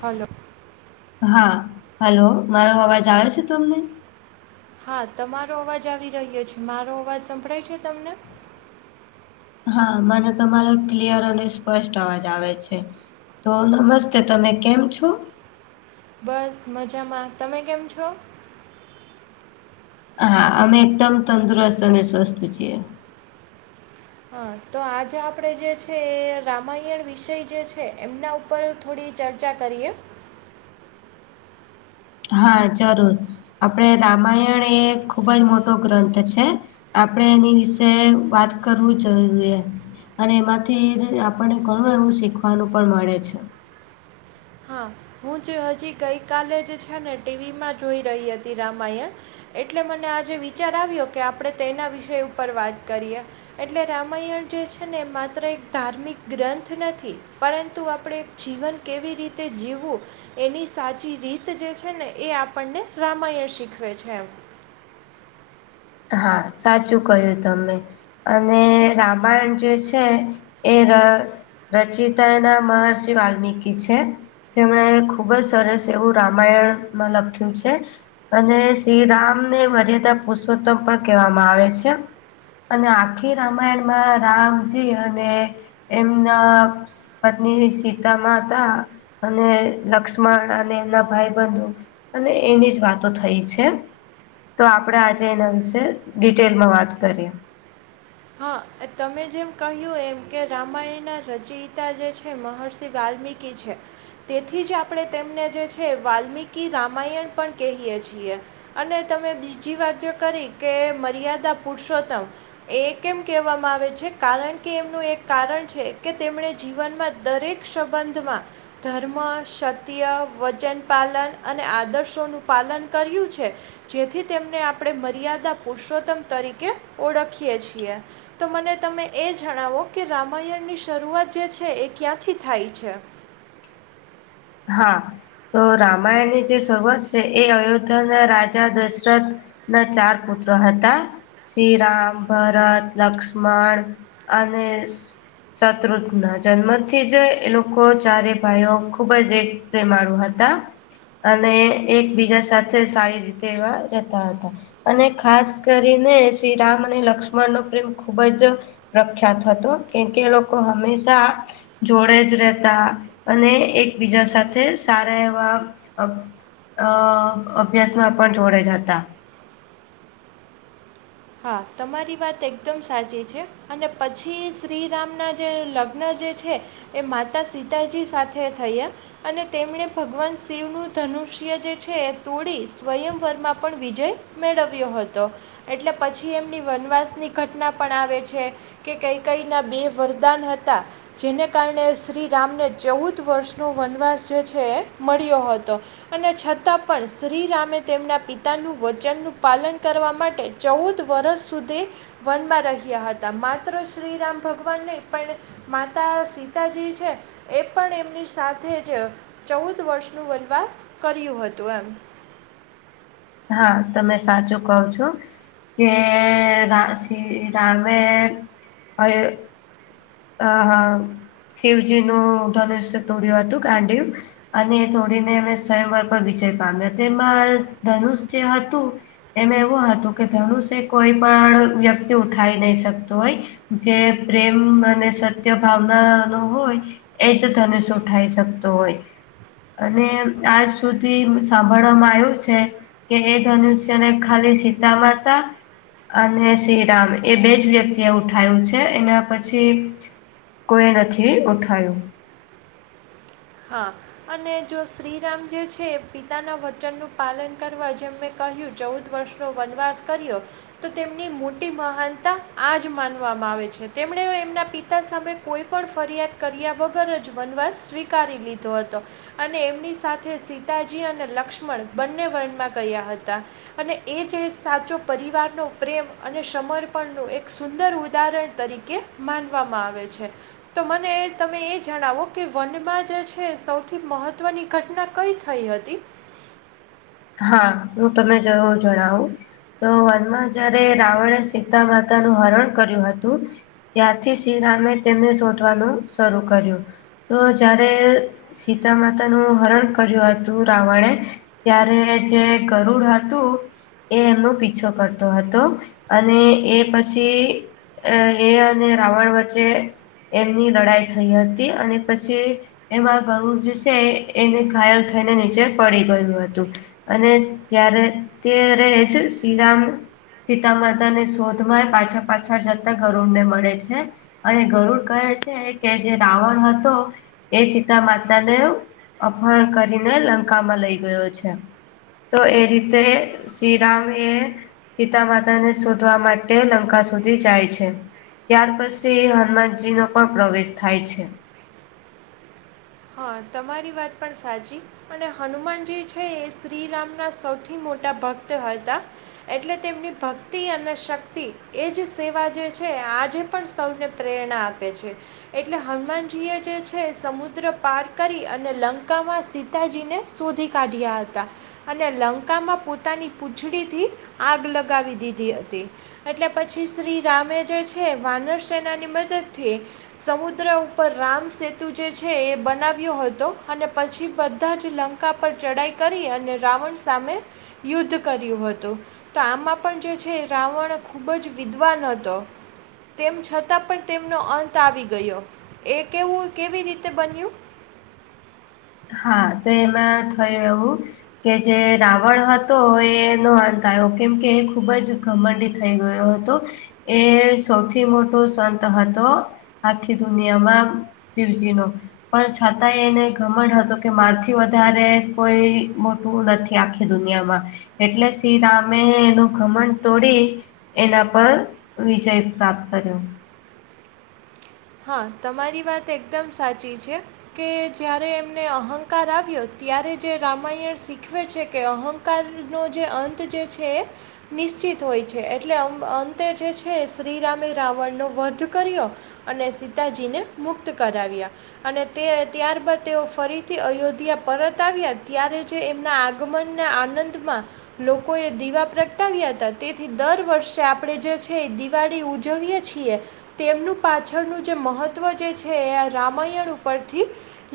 Hello. હા, hello. મારો અવાજ આવે છે તમને? હા તમારો અવાજ આવી રહ્યો છે. મારો અવાજ સંભળાય છે તમને? હા, મને તમારો ક્લિયર અને સ્પષ્ટ અવાજ આવે છે. તો નમસ્તે તમે કેમ છો? બસ મજામાં. તમે કેમ છો? હા, અમે એકદમ તંદુરસ્ત અને સ્વસ્થ છીએ. હા તો આજે આપડે જે છે એ રામાયણ વિષય જે છે એમના ઉપર પર થોડી ચર્ચા કરીએ. હા જરૂર. આપડે રામાયણ એ ખુબ જ મોટો ગ્રંથ છે. આપણે એની વિશે વાત કરવું જરૂરીએ. અને એમાંથી આપડે ઘણું એવું શીખવાનું. પણ મળે છે. હા હું જે હજી ગઈકાલે જ છે જોઈ રહી હતી રામાયણ. એટલે મને આજે વિચાર કે આપડે તેના વિષય ઉપર વાત કરીએ. એટલે રામાયણ જે છે ને માત્ર એક ધાર્મિક ગ્રંથ નથી પરંતુ આપડે જીવન કેવી રીતે જીવવું એની સાચી રીત જે છે ને એ આપણને રામાયણ શીખવે છે. હા સાચું કહ્યું તમે. અને રામાયણ જે છે એ ર રચિતા મહર્ષિ વાલ્મીકી છે. જેમણે ખુબ જ સરસ એવું રામાયણમાં લખ્યું છે. અને શ્રીરામને મર્યાદા પુરુષોત્તમ પણ કહેવામાં આવે છે. અને આખી રામાયણમાં રામજી અને એમના પત્ની ને સીતા માતા અને લક્ષ્મણ અને એના ભાઈબંધો અને એની જ વાતો થઈ છે. તો આપડે આજ તેના વિશે ડિટેલમાં વાત કરીએ. હા એ તમે જેમ કહ્યું એમ કે રામાયણના રચયિતા જે છે મહર્ષિ વાલ્મીકી છે તેથી જ આપડે તેમને જે છે વાલ્મીકી રામાયણ પણ કહીએ છીએ. અને તમે બીજી વાત જે કરી કે મર્યાદા પુરુષોત્તમ એક કેમ કહેવામાં આવે છે કારણ કે એમનું એક કારણ છે કે તેમણે જીવનમાં દરેક સંબંધમાં ધર્મ સત્ય વચન પાલન અને આદર્શોનું પાલન કર્યું છે. જેથી તેમને આપડે મર્યાદા પુરુષોત્તમ તરીકે ઓળખીએ છીએ. તો મને તમે એ જણાવો કે રામાયણની શરૂઆત જે છે એ ક્યાંથી થાય છે? હા તો રામાયણની જે શરૂઆત છે એ અયોધ્યા ના રાજા દશરથ ના ચાર પુત્ર હતા. શ્રીરામ ભરત લક્ષ્મણ અને સ સત્રુદણ જન્મ થી જ એ લોકો ચારે ભાઈઓ ખુબ જ એક પ્રેમાળું હતા. અને એકબીજા સાથે સારી રીતે એવા રહેતા હતા. અને ખાસ કરીને શ્રીરામ અને લક્ષ્મણ નો પ્રેમ ખૂબ જ પ્રખ્યાત હતો કેમકે એ લોકો હંમેશા જોડે જ રહેતા અને એકબીજા સાથે સારા એવા અહ અ અભ્યાસમાં પણ જોડે જ હતા. હા તમારી વાત એકદમ સાચી છે અને પછી શ્રીરામના જે લગ્ન જે છે એ માતા સીતાજી સાથે થયા અને તેમણે ભગવાન શિવનું ધનુષ્ય જે છે એ તોડી સ્વયંવરમાં પણ વિજય મેળવ્યો હતો એટલે પછી એમની વનવાસની ઘટના પણ આવે છે. કે કૈકૈય ના બે વરદાન હતા. જેને કારણે શ્રી રામને ચૌદ વર્ષનો વનવાસ જે છે એ મળ્યો હતો. અને છતાં પણ શ્રીરામે તેમના પિતાનું વચનનું પાલન કરવા માટે ચૌદ વરષ સુધી વનમાં રહ્યા હતા માત્ર શ્રીરામ ભગવાન નહીં પણ માતા સીતાજી છે એ પણ એમની સાથે જ ચૌદ વર્ષનું વનવાસ કર્યું હતું એમ હા તમે સાચું કહો છો. કે અ શ્રી રામે અયો અ શિવજી નું ધનુષ્ય તોડ્યું હતું ગાંડીવ અને તોડીને એમને સ્યંવર પર વિજય પામ્યો તેમાં ધનુષ જે હતું એનું એવું હતું કે ધનુષ એ કોઈ પણ વ્યક્તિ ઉઠાવી નહી શકતું હોય જે પ્રેમ અને સત્ય ભાવના નો હોય એ જ ધનુષ ઉઠાઈ શકતો હોય અને આજ સુધી સાંભળવામાં આવ્યું છે. કે એ ધનુષ્યને ખાલી સીતા માતા અને શ્રીરામ એ બે જ વ્યક્તિએ ઉઠાયું છે એના પછી કોઈએ નથી ઉઠાયવુ હા અને જો શ્રીરામ જે છે પિતાના વચનનું પાલન જેમ મે- કહ્યું ચૌદ વર્ષનો વનવાસ કર્યો. તો તેમની મોટી મહાનતા આજ માનવામાં આવે છે તેમણે એમના પિતા સામે કોઈપણ ફરિયાદ કર્યા વગર જ વનવાસ સ્વીકારી લીધો હતો. અને એમની સાથે સીતાજી અને લક્ષ્મણ બંને વન માં ગયા હતા. અને એ જે સાચો પરિવારનો પ્રેમ અને સમર્પણનું એક સુંદર ઉદાહરણ તરીકે! માનવામાં આવે છે તો મને તમે એ જણાવો કે વનમાં જે છે સૌથી મહત્વની ઘટના કઈ થઈ હતી? હા હું તને જરૂર જણાવું તો વનમાં જયારે રાવણે સીતા માતાનું હરણ કર્યું હતું. ત્યારથી શ્રીરામે તેમને શોધવાનું શરૂ કર્યું. તો જારે સીતા માતાનું હરણ કર્યું હતું રાવણે ત્યારે જે ગરુડ હતું! એ એમનો પીછો કરતો હતો અને એ પછી અ એ અને રાવણ વચ્ચે એમની લડાઈ થઈ હતી અને પછી એમાં ગરુર જે છે, એને ઘાયલ થઈને નીચે ફરી ગયું હતું અને જ્યારે તે રહે છે શ્રીરામ સીતા માતા ની શોધ માં પાછા પાછળ જતા ગરુડ ને મળે છે. અને ગરુડ કહે છે કે જે રાવણ હતો એ સીતા માતાને અપહણ કરીને લંકામાં લઈ ગયો છે. તો એ રીતે શ્રીરામ એ સીતા માતા ને શોધવા માટે લંકા સુધી જાય છે. ત્યાર પછી હનુમાનજી નો પણ પ્રવેશ થાય છે. હા તમારી વાત પણ સાચી અને હનુમાનજી છે એ શ્રીરામ ના સૌથી મોટા ભક્ત હતા. એટલે તેમની ભક્તિ અને શક્તિ એ જ સેવા જે છે આ જે પણ સૌને પ્રેરણા આપે છે. એટલે હનુમાનજીએ જે છે સમુદ્ર પાર કરી અને લંકામાં સીતાજીને શોધી કાઢ્યા હતા. અને લંકામાં પોતાની પૂંછડીથી આગ લગાવી દીધી હતી. એટલે પછી શ્રી રામે જે છે, વાનર સેનાની મદદ થી સમુદ્ર ઉપર રામ સેતુ જે છે એ બન બનાવ્યો હતો, અને પછી બધા જ લંકા પર ચઢાઈ કરી અને રાવણ સામે યુદ્ધ કર્યું હતું, તો આમાં પણ જે છે, રાવણ ખૂબ જ વિદ્વાન હતો. તેમ છતાં પણ તેમનો અંત આવી ગયો એ કેવું કેવી રીતે બન્યું? હા તો એમાં થયું એવું કે જે રાવણ હતો એનો અંત આયો કેમ કે એ ખુબ જ ગમંડી થઈ ગયો હતો. એ સૌથી મોટો સંત હતો. આખી દુનિયામાં શિવજી નો. પણ છાતાં એ એને ઘમંડ હ તો કે મારા થી વધારે કોઈ મોટું નથી આખી દુનિયામાં. એટલે શ્રીરામે એનું ઘમડ તોડી એના પર વિજય પ્રાપ્ત કર્યો. હા, તમારી વાત એકદમ સાચી છે. કે જ્યારે એમને અહંકાર આવ્યો ત્યારે જે રામાયણ શીખવે છે કે અહંક કારનો જે અંત જે છે નિશ્ચિત હોય છે એટલે અમ અંતે જે છે. શ્રીરામે રાવણનો વધ કર્યો અને સીતાજીને મુક્ત કરાવ્યા. અને તે ત્યારબાદ તેઓ ફરીથી અયોધ્યા પરત આવ્યા, ત્યારે જે એમના આ ગમનના આનંદમાં લોકો એ દીવા પ્રગટાવ્યા હતા. તેથી દર વર્ષે આપડે જે છે દિવાળી ઉજવીએ છીએ. તેમનું પાછળનું જે મહત્વ જે છે એ રામાયણ ઉપરથી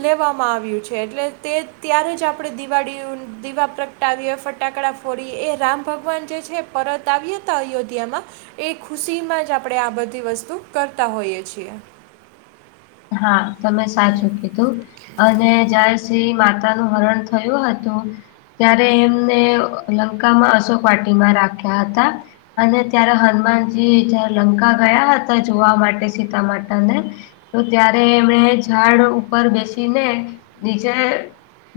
લેવામાં આવ્યું છે. એટલે તે ત્યારે જ આપડે દિવાળી દિવા પ્રગ ટાવીએ ફટાકડા ફોડીએ એ રામ ભગવાન જે છે પરત આવ્યા હતા અયોધ્યામાં એ ખુશીમાં જ આપડે આ બધી વસ્તુ કરતા હોઈએ છીએ. હા તમે સાચું કીધું અને જ્યારે જે માતા નું હરણ થયું હતું ત્યારે એમને લંકામાં અશોક વાટીમાં રાખ્યા હતા. અને ત્યારે હનુમાનજી જ લંકા ગયા હતા જોવા માટે સીતામાતા ને તો ત્યારે એમડે ઝાડ ઉપર બેસીને નીચે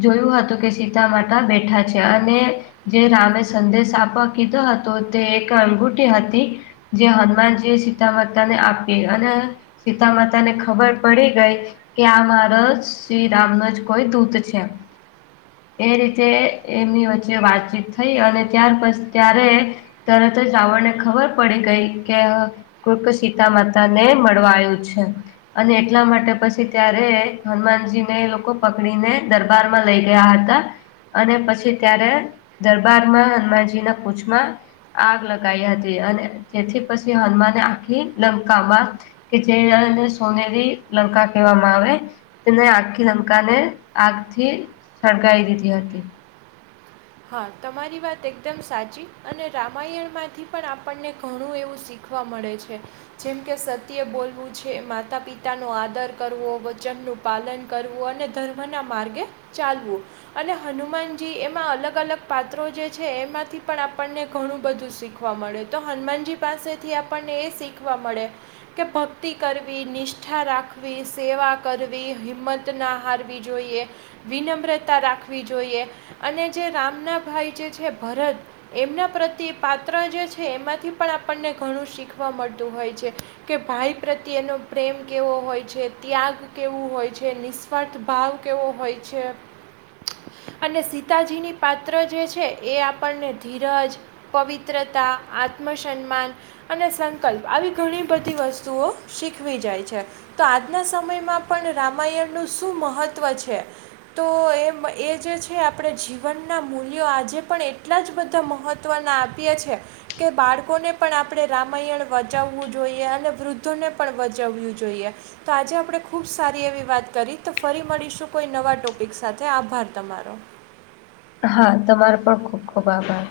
જોયું હતું કે સીતા માતા બેઠા છે અને જે રામે સંદેશ આપવા કીધો હતો તે એક અંગુઠી હતી જે હનુમાનજી એ સીતા માતા ને આપી, અને સીતા માતા તને ખબર પડી ગઈ કે આ મારો જ શ્રીરામનો જ કોઈ દૂત છે. એ રીતે એમની વચ્ચે વાતચીત થઈ, અને ત્યાર પછ ત્યારે તરત જ રાવણને ખબર પડી ગઈ કે કુર્ક સીતા માતા ને મળવા આયું છે. અને એટલા માટે પછી ત્યારે હનુમાનજી ને એ લોકો પકડીને દરબારમાં લઈ ગયા હતા. અને પછી ત્યારે દરબારમાં હનુમાનજીના પૂછમાં આગ લગાઈ હતી અને જેથી પછી હનુમાને આખી લંકામાં કે જે અને સોનેરી લંકા કહેવામાં આવે. તેને આખી લંકાને આગથી સળગાઈ દીધી હતી. હા તમારી વાત એકદમ સાચી અને રામાયણમાંથી પણ આપણને ઘણું એવું શીખ ખવા મળે છે. જેમકે સત્ય બોલવું છે માતા પિતાનો આદર કરવો વચનનું પાલન કરવું અને ધર્મના માર્ગે ચાલવું, અને હનુમાનજી એમાં અલગ ગલગ પાત્રો જે છે. એમાંથી પણ આપણને ઘણું બધું શીખવા મળે તો હનુમાનજી પાસેથી આપણને એ શીખવા મળે કે ભક્તિ કરવી, નિષ્ઠા રાખવી, સેવા કરવી હિંમત તના હારવી જોઈએ, વિનમ્રતા રાખવી જોઈએ અને જે રામના ભાઈ જે છે ભરત એમના પ્રત્યે પાત્ર જે છે એમાંથી પણ આપણને ઘણું શીખવા મળતું હોય છે. કે ભાઈ પ્રત્યેનો પ્રેમ કેવો હોય છે, ત્યાગ કેવો હોય છે, નિસ સ્વાર્થ ભાવ કેવો હોય છે અને શિ તાજીની પાત્ર જે છે એ આપણને ધીરજ પવિત્રતા આત્મસન્માન અને સંકલ્પ આવી ઘણી બધી વસ્તુઓ શીખવી જાય છે. તો આજના સમયમાં પણ રામાયણનું શું મહત્ત્વ છે? તો એમ એ જે છે. આ પડે જીવનના મૂલ્યો આજે પણ એટલા જ બધા મહત્ત્વના આપીએ છીએ. કે બાળકોને પણ આપણે રામાયણ વચાવવું જોઈએ, અને વૃદ્ધોને પણ વચાવવું જોઈએ. તો આજે આપડે ખુબ સારી એવી વાત કરી તો ફરી મળીશું કોઈ નવા ટોપિક સાથે આભાર તમારો. હા તમારો પણ ખુબ ખુબ આભાર.